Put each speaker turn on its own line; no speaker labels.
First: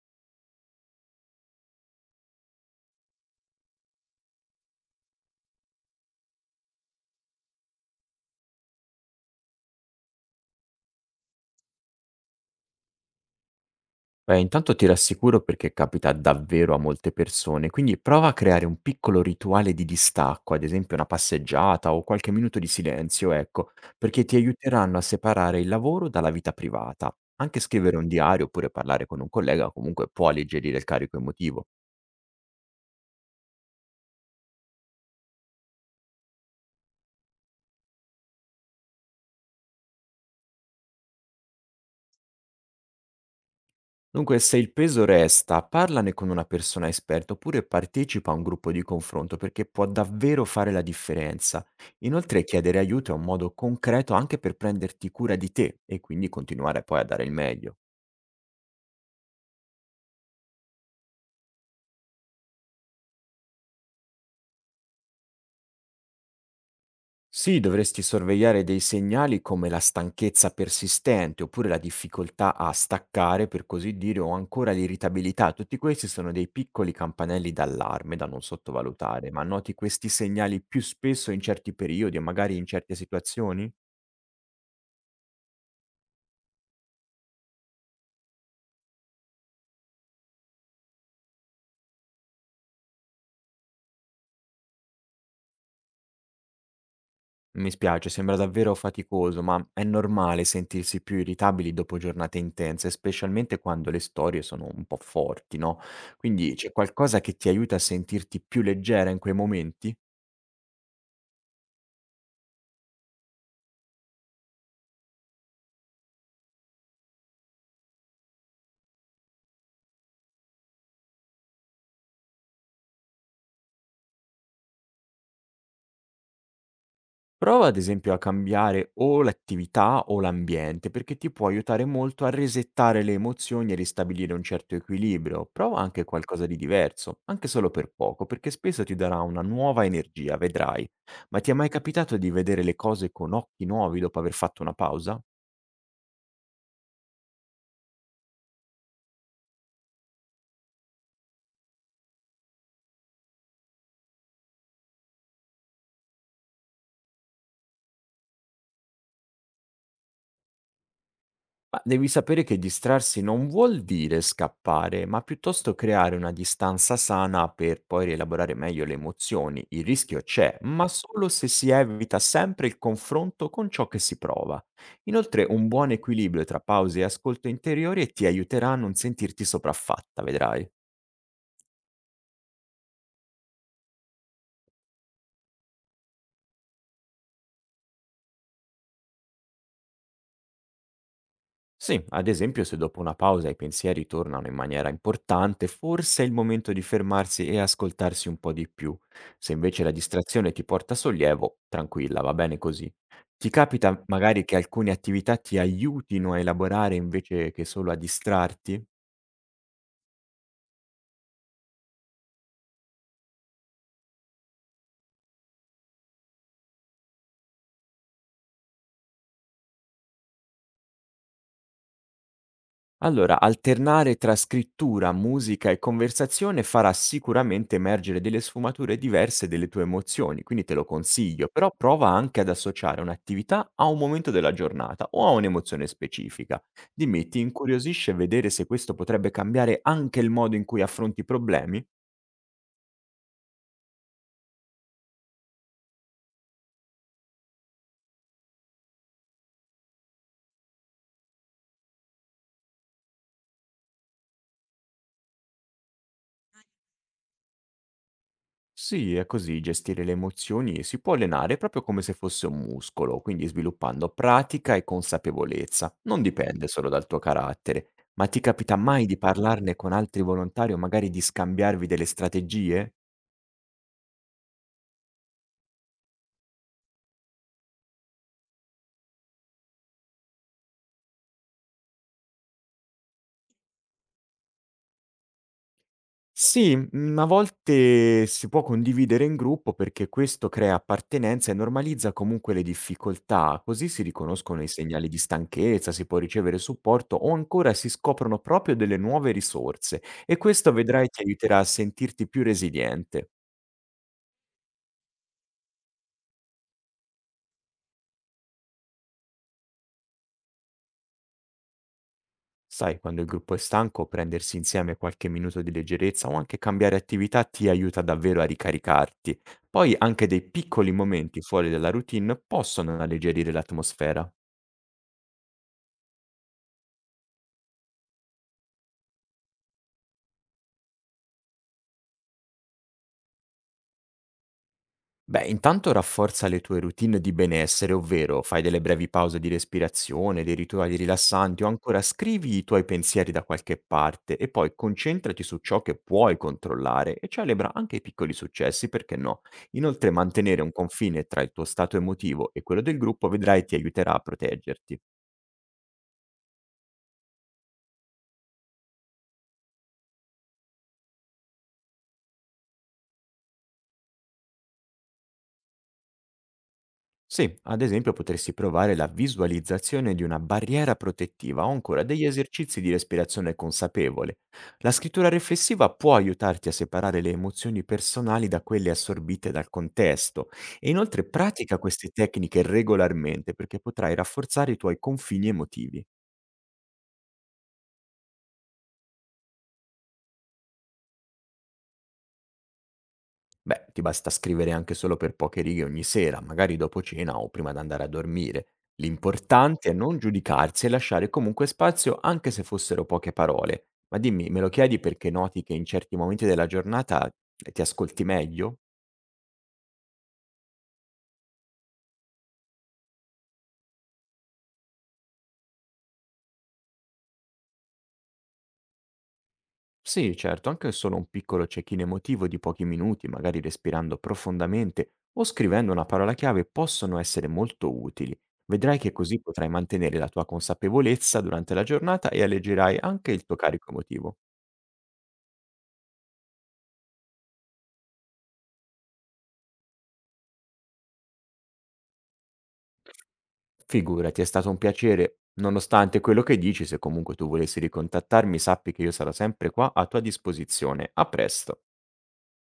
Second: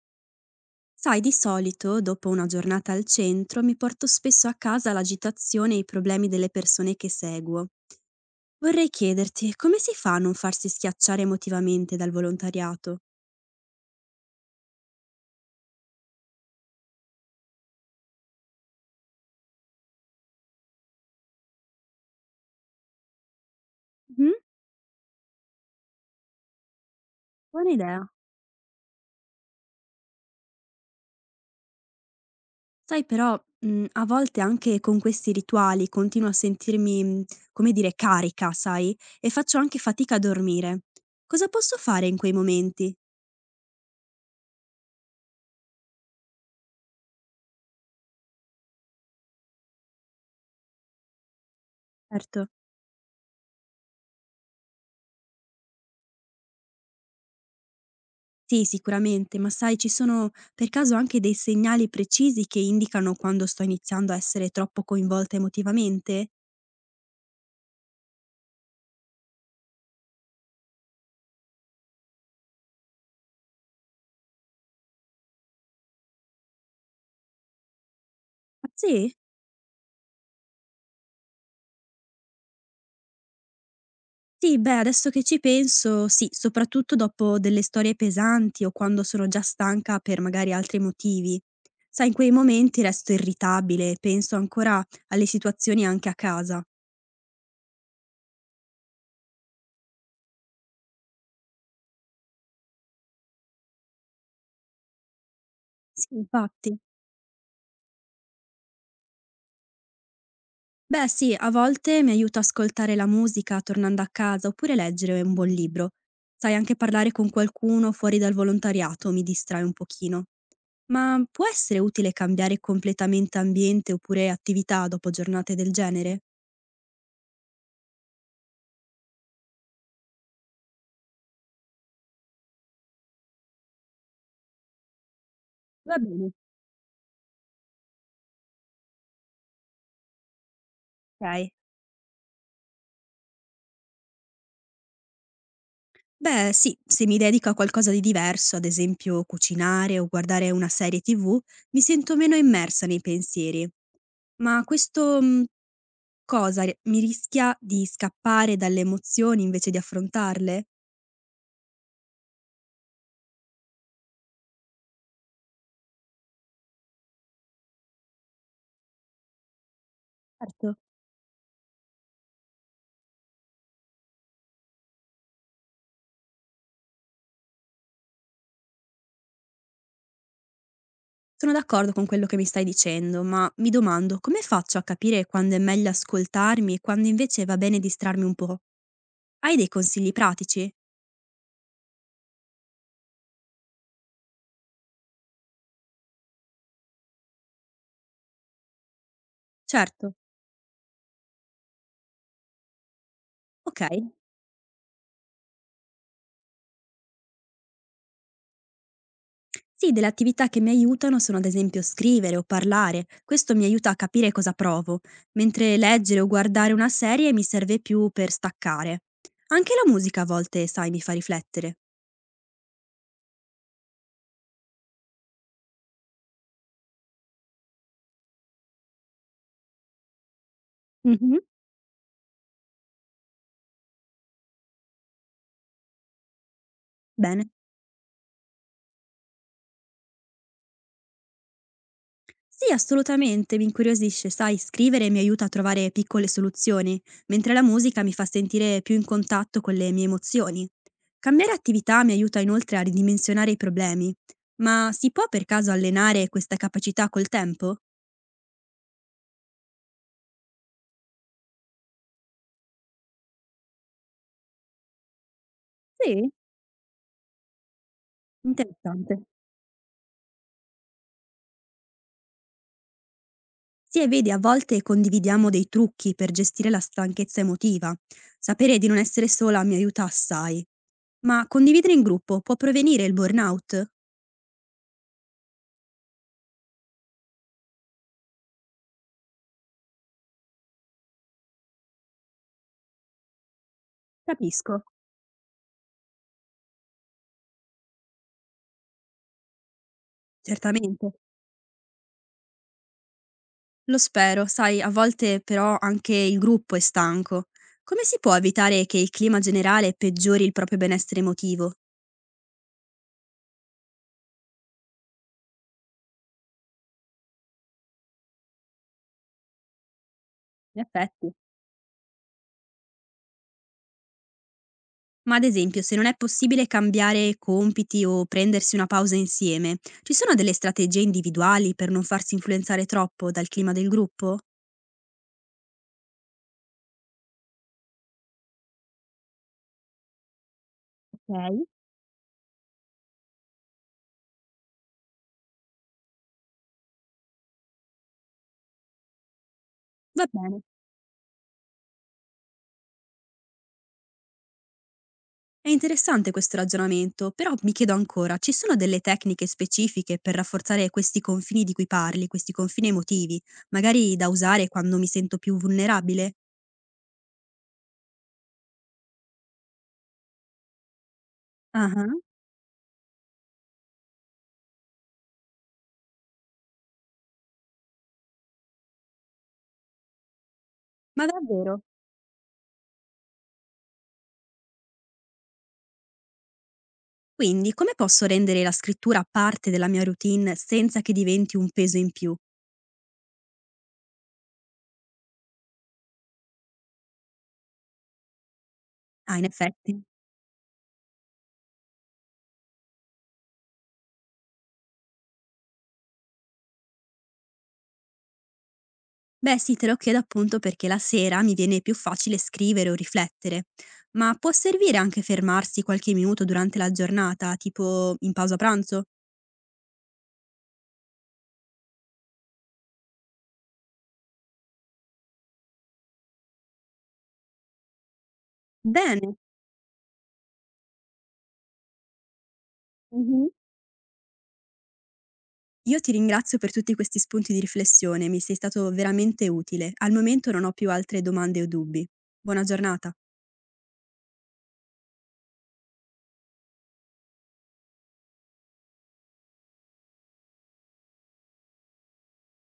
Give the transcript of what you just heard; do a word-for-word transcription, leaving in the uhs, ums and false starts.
Sai, di solito dopo una giornata al centro mi porto spesso a casa l'agitazione e i problemi delle persone che seguo. Vorrei chiederti come si fa a non farsi schiacciare emotivamente dal volontariato?
Beh, intanto ti rassicuro perché capita davvero a molte persone, quindi prova a creare un piccolo rituale di distacco, ad esempio una passeggiata o qualche minuto di silenzio, ecco, perché
Mhm.
ti aiuteranno a separare il lavoro dalla vita privata. Anche
Buona
scrivere
idea.
un diario oppure parlare con un collega comunque può alleggerire il carico emotivo.
Sai però, mm, a volte anche con questi rituali continuo a sentirmi, mm, come dire, carica, sai, e faccio anche fatica a dormire. Cosa posso fare in quei momenti?
Dunque, se il peso resta, parlane con una persona esperta oppure partecipa a un gruppo di confronto perché può davvero fare la differenza. Inoltre,
Certo.
chiedere aiuto è un modo concreto anche per prenderti cura di te e quindi continuare poi a dare il meglio.
Sì, sicuramente, ma sai, ci sono per caso anche dei segnali precisi che indicano quando sto iniziando a essere troppo coinvolta emotivamente?
Sì, dovresti sorvegliare dei segnali come la stanchezza persistente oppure la difficoltà a staccare, per così dire, o ancora l'irritabilità. Tutti questi sono dei piccoli campanelli d'allarme da non
Ah, sì?
sottovalutare, ma noti questi segnali più spesso in certi periodi o magari in certe situazioni?
Sì, beh, adesso che ci penso, sì, soprattutto dopo delle storie pesanti o quando sono già stanca per magari altri motivi. Sai, in quei momenti resto irritabile, penso ancora alle situazioni anche a casa.
Mi spiace, sembra davvero faticoso, ma è normale sentirsi più irritabili dopo giornate intense, specialmente quando le storie sono un po' forti, no?
Sì,
Quindi c'è
infatti.
qualcosa che ti aiuta a sentirti più leggera in quei momenti?
Beh sì, a volte mi aiuta a ascoltare la musica tornando a casa oppure leggere un buon libro. Sai, anche parlare con qualcuno fuori dal volontariato mi distrae un pochino. Ma può essere utile cambiare completamente ambiente oppure attività dopo giornate del genere?
Prova ad esempio a cambiare o l'attività o l'ambiente, perché ti può aiutare molto a resettare le emozioni e ristabilire un certo equilibrio. Prova
Va
anche
bene,
qualcosa di diverso, anche solo per poco, perché spesso ti darà una nuova energia, vedrai. Ma
ok.
ti è mai capitato di vedere le cose con occhi nuovi dopo aver fatto una pausa?
Beh, sì, se mi dedico a qualcosa di diverso, ad esempio cucinare o guardare una serie tivù, mi sento meno immersa nei pensieri. Ma questo mm, cosa r mi rischia di scappare dalle emozioni invece di affrontarle?
Ma devi sapere che distrarsi non vuol dire scappare, ma piuttosto creare una distanza sana per poi rielaborare meglio le emozioni. Il rischio c'è,
Certo,
ma solo se si evita sempre il confronto con ciò che si prova. Inoltre, un buon equilibrio tra pause e ascolto interiore ti aiuterà a non sentirti sopraffatta, vedrai.
sono d'accordo con quello che mi stai dicendo, ma mi domando come faccio a capire quando è meglio ascoltarmi e quando invece va bene distrarmi un po'? Hai dei consigli pratici?
Sì, ad esempio se dopo una pausa i pensieri tornano in maniera importante, forse è il momento di fermarsi e ascoltarsi un po' di più. Se invece la
Certo,
distrazione ti porta sollievo, tranquilla, va bene così. Ti
ok.
capita magari che alcune attività ti aiutino a elaborare invece che solo a distrarti?
Sì, delle attività che mi aiutano sono ad esempio scrivere o parlare, questo mi aiuta a capire cosa provo, mentre leggere o guardare una serie mi serve più per staccare. Anche la musica a volte, sai, mi fa riflettere.
Allora, alternare tra scrittura, musica e conversazione farà sicuramente emergere delle sfumature diverse delle tue emozioni, quindi te lo
Mhm.
consiglio, però prova anche ad associare un'attività a un momento della giornata o a un'emozione specifica. Dimmi, ti
Bene.
incuriosisce vedere se questo potrebbe cambiare anche il modo in cui affronti i problemi?
Sì, assolutamente, mi incuriosisce, sai, scrivere mi aiuta a trovare piccole soluzioni, mentre la musica mi fa sentire più in contatto con le mie emozioni. Cambiare attività mi aiuta inoltre a ridimensionare i problemi, ma si può per caso allenare questa capacità col tempo?
Sì, è così, gestire le emozioni si può allenare proprio come se fosse un muscolo, quindi sviluppando pratica e consapevolezza. Non
Sì,
dipende solo dal tuo carattere, ma ti capita mai di
interessante.
parlarne con altri volontari o magari di scambiarvi delle strategie?
Sì, e vedi, a volte condividiamo dei trucchi per gestire la stanchezza emotiva. Sapere di non essere sola mi aiuta assai. Ma condividere in gruppo può prevenire il burnout?
Sì, mhmm, a volte si può condividere in gruppo perché questo crea appartenenza e normalizza comunque le difficoltà, così si riconoscono i
Capisco.
segnali di stanchezza, si può ricevere supporto o ancora si scoprono proprio delle nuove risorse e questo
Certamente.
vedrai ti aiuterà a sentirti più resiliente.
Lo spero, sai, a volte però anche il gruppo è stanco. Come si può evitare che il clima generale peggiori il proprio benessere emotivo?
Sai, quando il gruppo è stanco, prendersi insieme qualche minuto di leggerezza o anche cambiare attività ti aiuta davvero a ricaricarti. Poi anche dei
In
piccoli
effetti.
momenti fuori dalla routine possono alleggerire l'atmosfera.
Ma ad esempio, se non è possibile cambiare compiti o prendersi una pausa insieme, ci sono delle strategie individuali per non farsi influenzare troppo dal clima del gruppo?
Beh, intanto rafforza le tue routine di benessere, ovvero fai delle brevi pause di respirazione, dei rituali
Ok,
rilassanti o ancora scrivi i tuoi pensieri da qualche parte e poi concentrati su ciò che puoi controllare e celebra anche i piccoli successi, perché no? Inoltre
va bene.
mantenere un confine tra il tuo stato emotivo e quello del gruppo vedrai ti aiuterà a proteggerti.
È interessante questo ragionamento, però mi chiedo ancora, ci sono delle tecniche specifiche per rafforzare questi confini di cui parli, questi confini emotivi, magari da usare quando mi sento più vulnerabile?
Sì, ad esempio potresti provare la visualizzazione di una barriera protettiva o ancora
Ah-ah,
degli esercizi di respirazione consapevole. La scrittura riflessiva può aiutarti a separare le emozioni personali da quelle assorbite dal contesto e inoltre
ma
pratica
davvero?
queste tecniche regolarmente perché potrai rafforzare i tuoi confini emotivi.
Quindi, come posso rendere la scrittura parte della mia routine senza che diventi un peso in più?
Beh, ti basta scrivere anche solo per poche righe ogni sera, magari dopo cena o prima di andare a dormire.
Ah, in
L'importante è
effetti.
non giudicarsi e lasciare comunque spazio anche se fossero poche parole. Ma dimmi, me lo chiedi perché noti che in certi momenti della giornata eh, ti ascolti meglio?
Beh, sì, te lo chiedo appunto perché la sera mi viene più facile scrivere o riflettere. Ma può servire anche fermarsi qualche minuto durante la giornata, tipo in pausa pranzo?
Sì, certo, anche solo un piccolo check-in emotivo di pochi minuti, magari respirando profondamente o scrivendo una parola chiave, possono essere molto utili. Vedrai che
Bene.
così potrai mantenere la tua consapevolezza durante la giornata e alleggerai anche il
Mh-mh.
tuo carico emotivo.
Io ti ringrazio per tutti questi spunti di riflessione, mi sei stato veramente utile. Al momento non ho più altre domande o dubbi. Buona giornata.
Figurati, è stato un piacere. Nonostante quello che dici, se comunque tu volessi ricontattarmi, sappi che io sarò sempre qua a tua disposizione. A presto.